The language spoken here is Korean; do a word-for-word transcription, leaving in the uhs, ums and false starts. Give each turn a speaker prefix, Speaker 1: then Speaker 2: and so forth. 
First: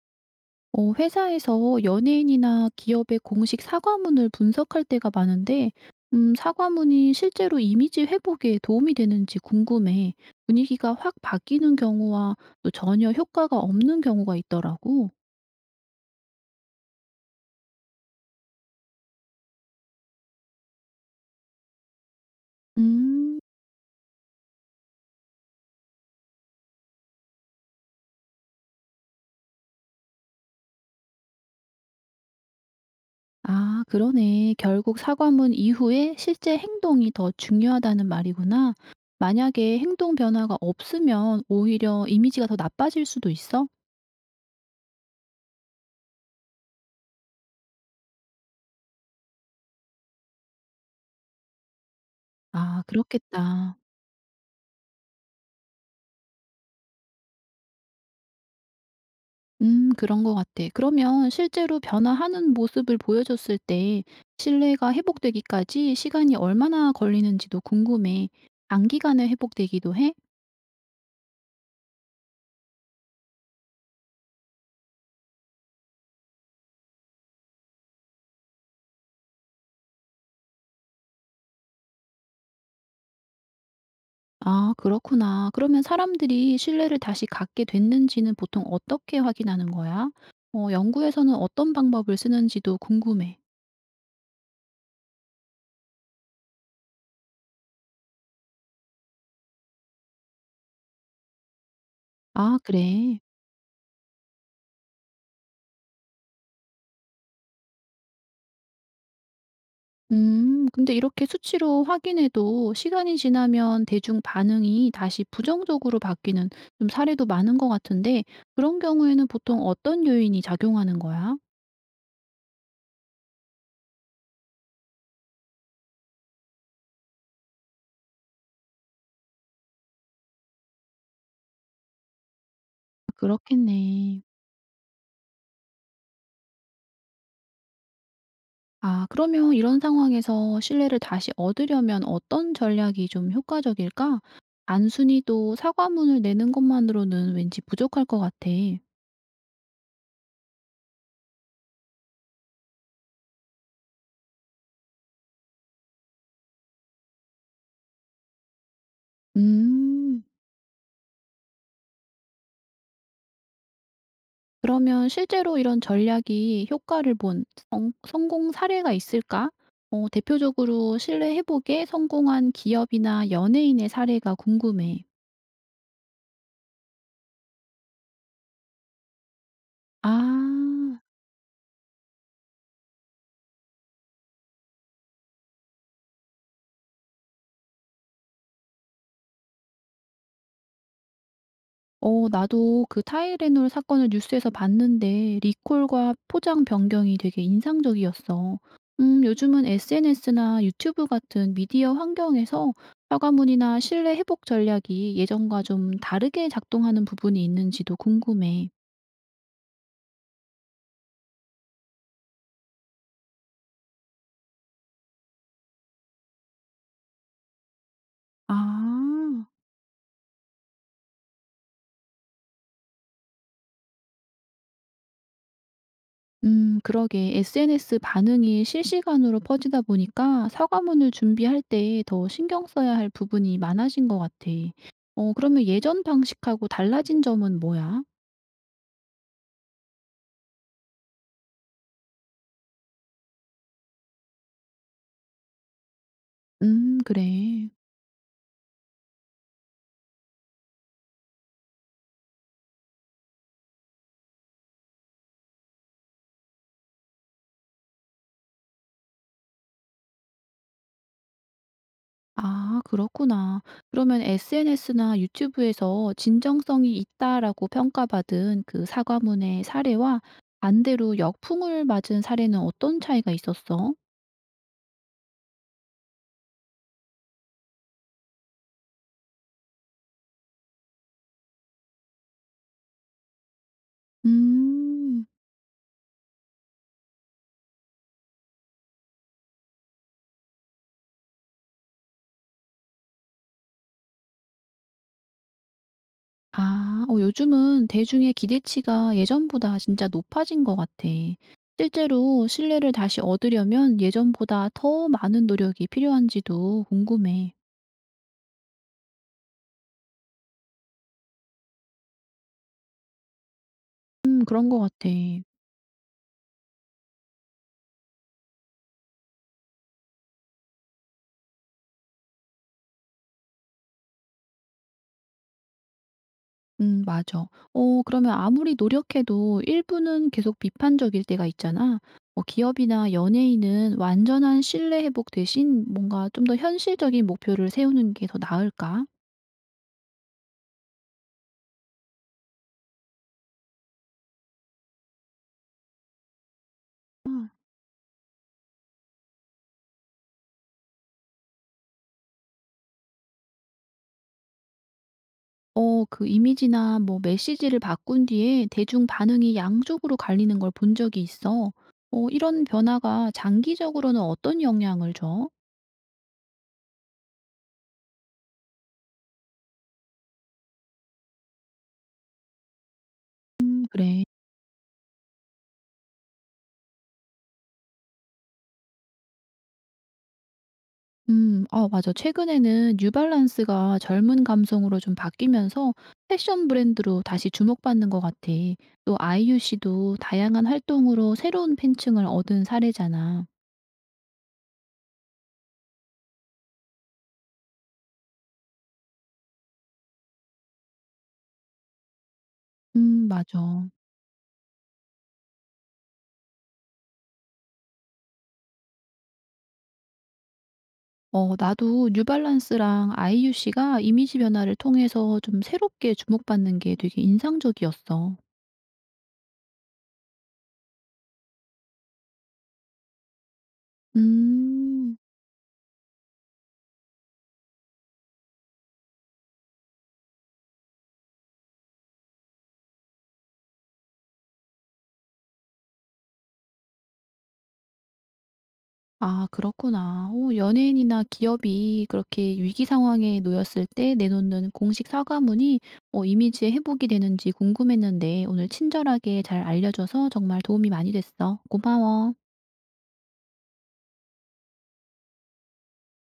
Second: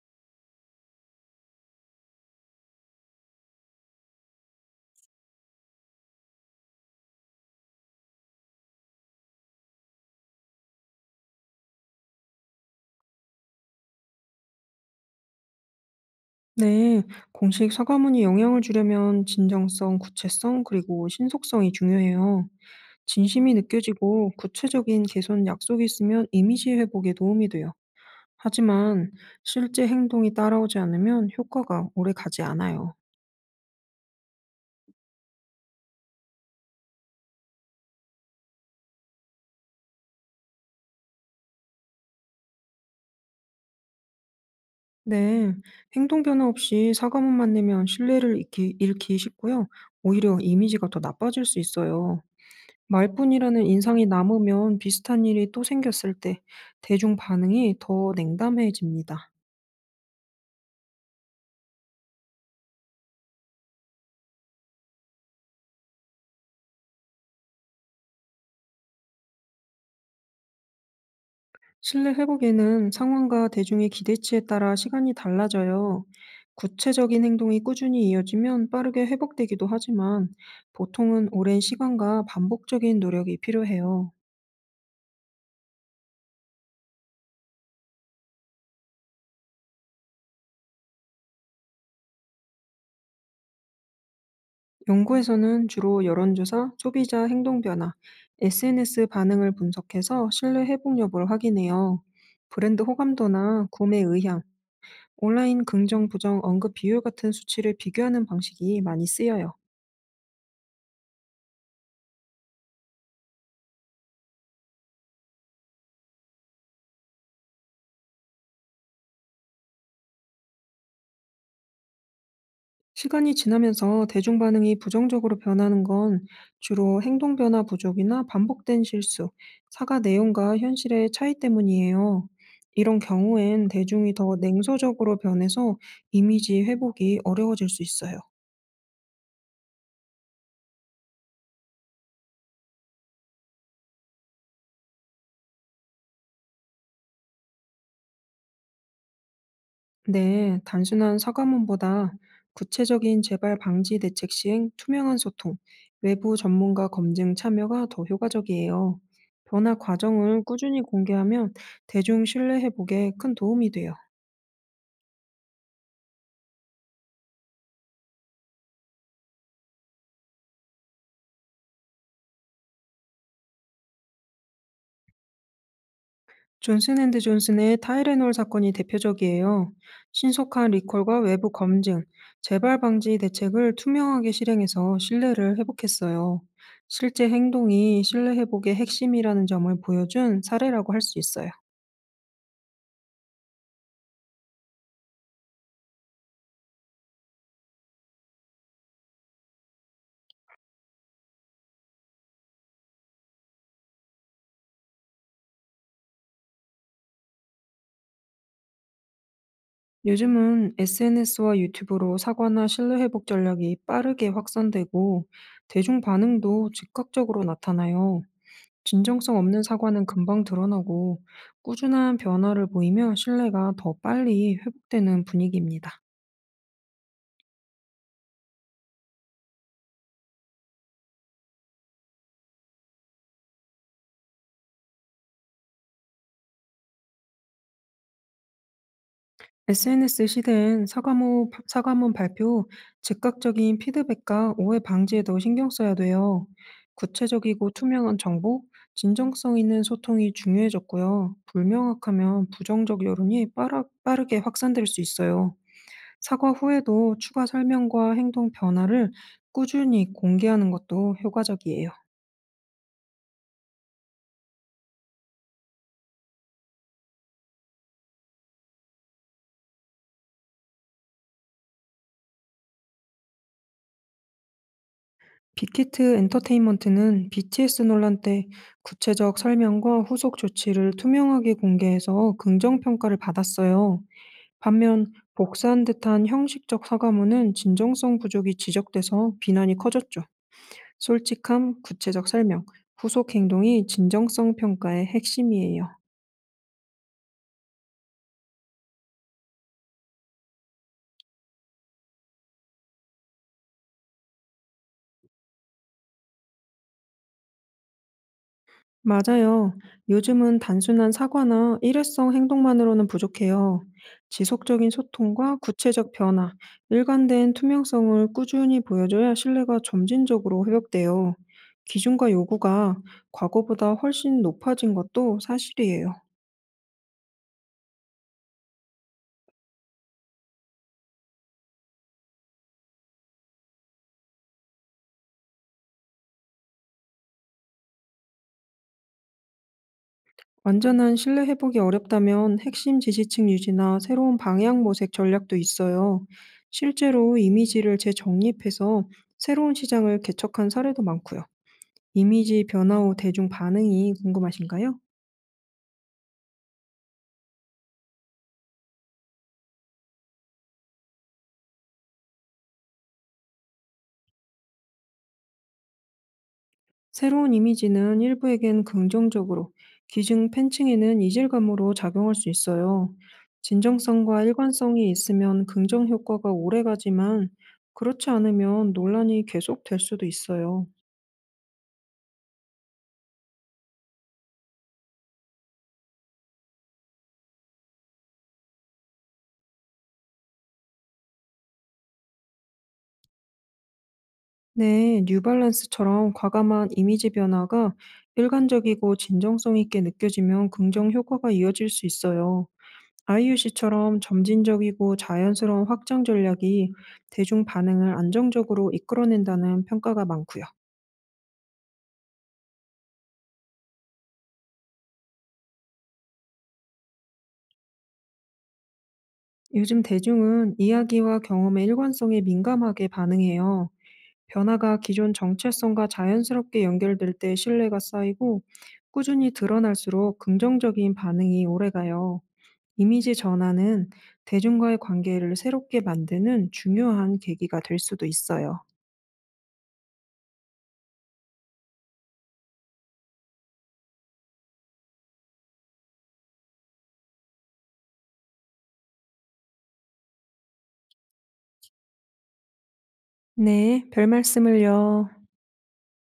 Speaker 1: 어, 회사에서 연예인이나 기업의 공식 사과문을 분석할 때가 많은데, 음, 사과문이 실제로 이미지 회복에 도움이 되는지 궁금해. 분위기가 확 바뀌는 경우와 또 전혀 효과가 없는 경우가 있더라고.
Speaker 2: 네, 공식 사과문이 영향을 주려면 진정성, 구체성, 그리고 신속성이 중요해요.
Speaker 1: 음,
Speaker 2: 진심이 느껴지고 구체적인 개선 약속이 있으면 이미지 회복에 도움이 돼요. 하지만 실제 행동이 따라오지 않으면 효과가 오래 가지 않아요.
Speaker 1: 아, 그러네. 결국 사과문 이후에 실제 행동이 더 중요하다는 말이구나. 만약에 행동 변화가 없으면 오히려 이미지가 더 나빠질 수도 있어?
Speaker 2: 네, 행동 변화 없이 사과문만 내면 신뢰를 잃기, 잃기 쉽고요. 오히려 이미지가 더 나빠질 수 있어요.
Speaker 1: 아,
Speaker 2: 말뿐이라는
Speaker 1: 그렇겠다.
Speaker 2: 인상이 남으면 비슷한 일이 또 생겼을 때 대중 반응이 더 냉담해집니다.
Speaker 1: 음, 그런 것 같아. 그러면 실제로 변화하는 모습을 보여줬을 때 신뢰가 회복되기까지 시간이 얼마나 걸리는지도 궁금해. 단기간에 회복되기도 해?
Speaker 2: 신뢰 회복에는 상황과 대중의 기대치에 따라 시간이 달라져요. 구체적인 행동이 꾸준히 이어지면 빠르게 회복되기도 하지만 보통은 오랜 시간과 반복적인 노력이 필요해요.
Speaker 1: 아, 그렇구나. 그러면 사람들이 신뢰를 다시 갖게 됐는지는 보통 어떻게 확인하는 거야? 어, 연구에서는 어떤 방법을 쓰는지도 궁금해.
Speaker 2: 연구에서는 주로 여론조사, 소비자 행동 변화, 에스엔에스 반응을 분석해서 신뢰 회복 여부를 확인해요.
Speaker 1: 아,
Speaker 2: 브랜드
Speaker 1: 그래.
Speaker 2: 호감도나 구매 의향, 온라인 긍정, 부정, 언급 비율 같은 수치를 비교하는 방식이 많이 쓰여요.
Speaker 1: 음, 근데 이렇게 수치로 확인해도 시간이 지나면 대중 반응이 다시 부정적으로 바뀌는 좀 사례도 많은 것 같은데, 그런 경우에는 보통 어떤 요인이 작용하는 거야?
Speaker 2: 시간이 지나면서 대중 반응이 부정적으로 변하는 건 주로 행동 변화 부족이나 반복된 실수, 사과 내용과 현실의 차이 때문이에요. 이런 경우엔 대중이
Speaker 1: 그렇겠네.
Speaker 2: 더 냉소적으로 변해서 이미지 회복이 어려워질 수 있어요.
Speaker 1: 아, 그러면 이런 상황에서 신뢰를 다시 얻으려면 어떤 전략이 좀 효과적일까? 단순히 또 사과문을 내는 것만으로는 왠지 부족할 것 같아.
Speaker 2: 네, 단순한 사과문보다 구체적인 재발 방지 대책 시행, 투명한 소통, 외부 전문가 검증 참여가 더 효과적이에요. 변화
Speaker 1: 음.
Speaker 2: 과정을 꾸준히 공개하면 대중 신뢰 회복에 큰 도움이 돼요.
Speaker 1: 그러면 실제로 이런 전략이 효과를 본 성 성공 사례가 있을까? 어 대표적으로 신뢰 회복에 성공한 기업이나 연예인의 사례가 궁금해.
Speaker 2: 존슨앤드존슨의 타이레놀 사건이 대표적이에요.
Speaker 1: 아.
Speaker 2: 신속한 리콜과 외부 검증, 재발 방지 대책을 투명하게 실행해서 신뢰를 회복했어요. 실제 행동이 신뢰 회복의 핵심이라는 점을 보여준 사례라고 할 수 있어요.
Speaker 1: 어 나도 그 타이레놀 사건을 뉴스에서 봤는데 리콜과 포장 변경이 되게 인상적이었어. 음, 요즘은 에스엔에스나 유튜브 같은 미디어 환경에서 사과문이나 신뢰 회복 전략이 예전과 좀 다르게 작동하는 부분이 있는지도 궁금해.
Speaker 2: 요즘은 에스엔에스와 유튜브로 사과나 신뢰 회복 전략이 빠르게 확산되고 대중 반응도 즉각적으로 나타나요. 진정성
Speaker 1: 아.
Speaker 2: 없는 사과는 금방 드러나고 꾸준한 변화를 보이며 신뢰가 더 빨리 회복되는 분위기입니다.
Speaker 1: 음, 그러게. 에스엔에스 반응이 실시간으로 퍼지다 보니까 사과문을 준비할 때 더 신경 써야 할 부분이 많아진 것 같아. 어, 그러면 예전 방식하고 달라진 점은 뭐야?
Speaker 2: 에스엔에스 시대엔 사과문, 사과문 발표, 즉각적인 피드백과 오해 방지에도 신경 써야 돼요.
Speaker 1: 음, 그래.
Speaker 2: 구체적이고 투명한 정보, 진정성 있는 소통이 중요해졌고요. 불명확하면 부정적 여론이 빠 빠르게 확산될 수 있어요. 사과 후에도 추가 설명과 행동 변화를 꾸준히 공개하는 것도 효과적이에요.
Speaker 1: 아, 그렇구나. 그러면 에스엔에스나 유튜브에서 진정성이 있다라고 평가받은 그 사과문의 사례와 반대로 역풍을 맞은 사례는 어떤 차이가 있었어?
Speaker 2: 빅히트 엔터테인먼트는 비티에스 논란 때 구체적 설명과 후속 조치를 투명하게 공개해서 긍정 평가를 받았어요. 반면
Speaker 1: 음.
Speaker 2: 복사한 듯한 형식적 사과문은 진정성 부족이 지적돼서 비난이 커졌죠. 솔직함, 구체적 설명, 후속 행동이 진정성 평가의 핵심이에요.
Speaker 1: 아. 어 요즘은 대중의 기대치가 예전보다 진짜 높아진 것 같아. 실제로 신뢰를 다시 얻으려면 예전보다 더 많은 노력이 필요한지도 궁금해.
Speaker 2: 맞아요. 요즘은 단순한 사과나 일회성 행동만으로는 부족해요.
Speaker 1: 음, 그런 것
Speaker 2: 지속적인
Speaker 1: 같아.
Speaker 2: 소통과 구체적 변화, 일관된 투명성을 꾸준히 보여줘야 신뢰가 점진적으로 회복돼요. 기준과 요구가 과거보다 훨씬 높아진 것도 사실이에요.
Speaker 1: 음, 맞아. 어 그러면 아무리 노력해도 일부는 계속 비판적일 때가 있잖아. 뭐 기업이나 연예인은 완전한 신뢰 회복 대신 뭔가 좀 더 현실적인 목표를 세우는 게 더 나을까?
Speaker 2: 완전한 신뢰 회복이 어렵다면 핵심 지지층 유지나 새로운 방향 모색 전략도 있어요. 실제로 이미지를 재정립해서 새로운 시장을 개척한 사례도 많고요. 이미지 변화 후 대중 반응이 궁금하신가요?
Speaker 1: 어 그 이미지나 뭐 메시지를 바꾼 뒤에 대중 반응이 양쪽으로 갈리는 걸 본 적이 있어. 어 이런 변화가 장기적으로는 어떤 영향을 줘?
Speaker 2: 새로운 이미지는 일부에겐 긍정적으로, 기증 팬층에는 이질감으로 작용할 수 있어요.
Speaker 1: 음, 그래.
Speaker 2: 진정성과 일관성이 있으면 긍정 효과가 오래가지만 그렇지 않으면 논란이 계속될 수도 있어요.
Speaker 1: 음. 아, 맞아. 최근에는 뉴발란스가 젊은 감성으로 좀 바뀌면서 패션 브랜드로 다시 주목받는 것 같아. 또 아이유 씨도 다양한 활동으로 새로운 팬층을 얻은 사례잖아.
Speaker 2: 네, 뉴발란스처럼 과감한 이미지 변화가 일관적이고 진정성 있게 느껴지면 긍정 효과가 이어질 수 있어요.
Speaker 1: 음,
Speaker 2: 아이유
Speaker 1: 맞아.
Speaker 2: 씨처럼 점진적이고 자연스러운 확장 전략이 대중 반응을 안정적으로 이끌어낸다는 평가가 많고요.
Speaker 1: 어 나도 뉴발란스랑 아이유씨가 이미지 변화를 통해서 좀 새롭게 주목받는 게 되게 인상적이었어.
Speaker 2: 요즘 대중은 이야기와 경험의 일관성에 민감하게 반응해요. 변화가
Speaker 1: 음.
Speaker 2: 기존 정체성과 자연스럽게 연결될 때 신뢰가 쌓이고 꾸준히 드러날수록 긍정적인 반응이 오래가요. 이미지 전환은 대중과의 관계를 새롭게 만드는 중요한 계기가 될 수도 있어요.
Speaker 1: 아, 그렇구나. 어 연예인이나 기업이 그렇게 위기 상황에 놓였을 때 내놓는 공식 사과문이 어 이미지의 회복이 되는지 궁금했는데 오늘 친절하게 잘 알려줘서 정말 도움이 많이 됐어. 고마워.
Speaker 2: 네, 별 말씀을요.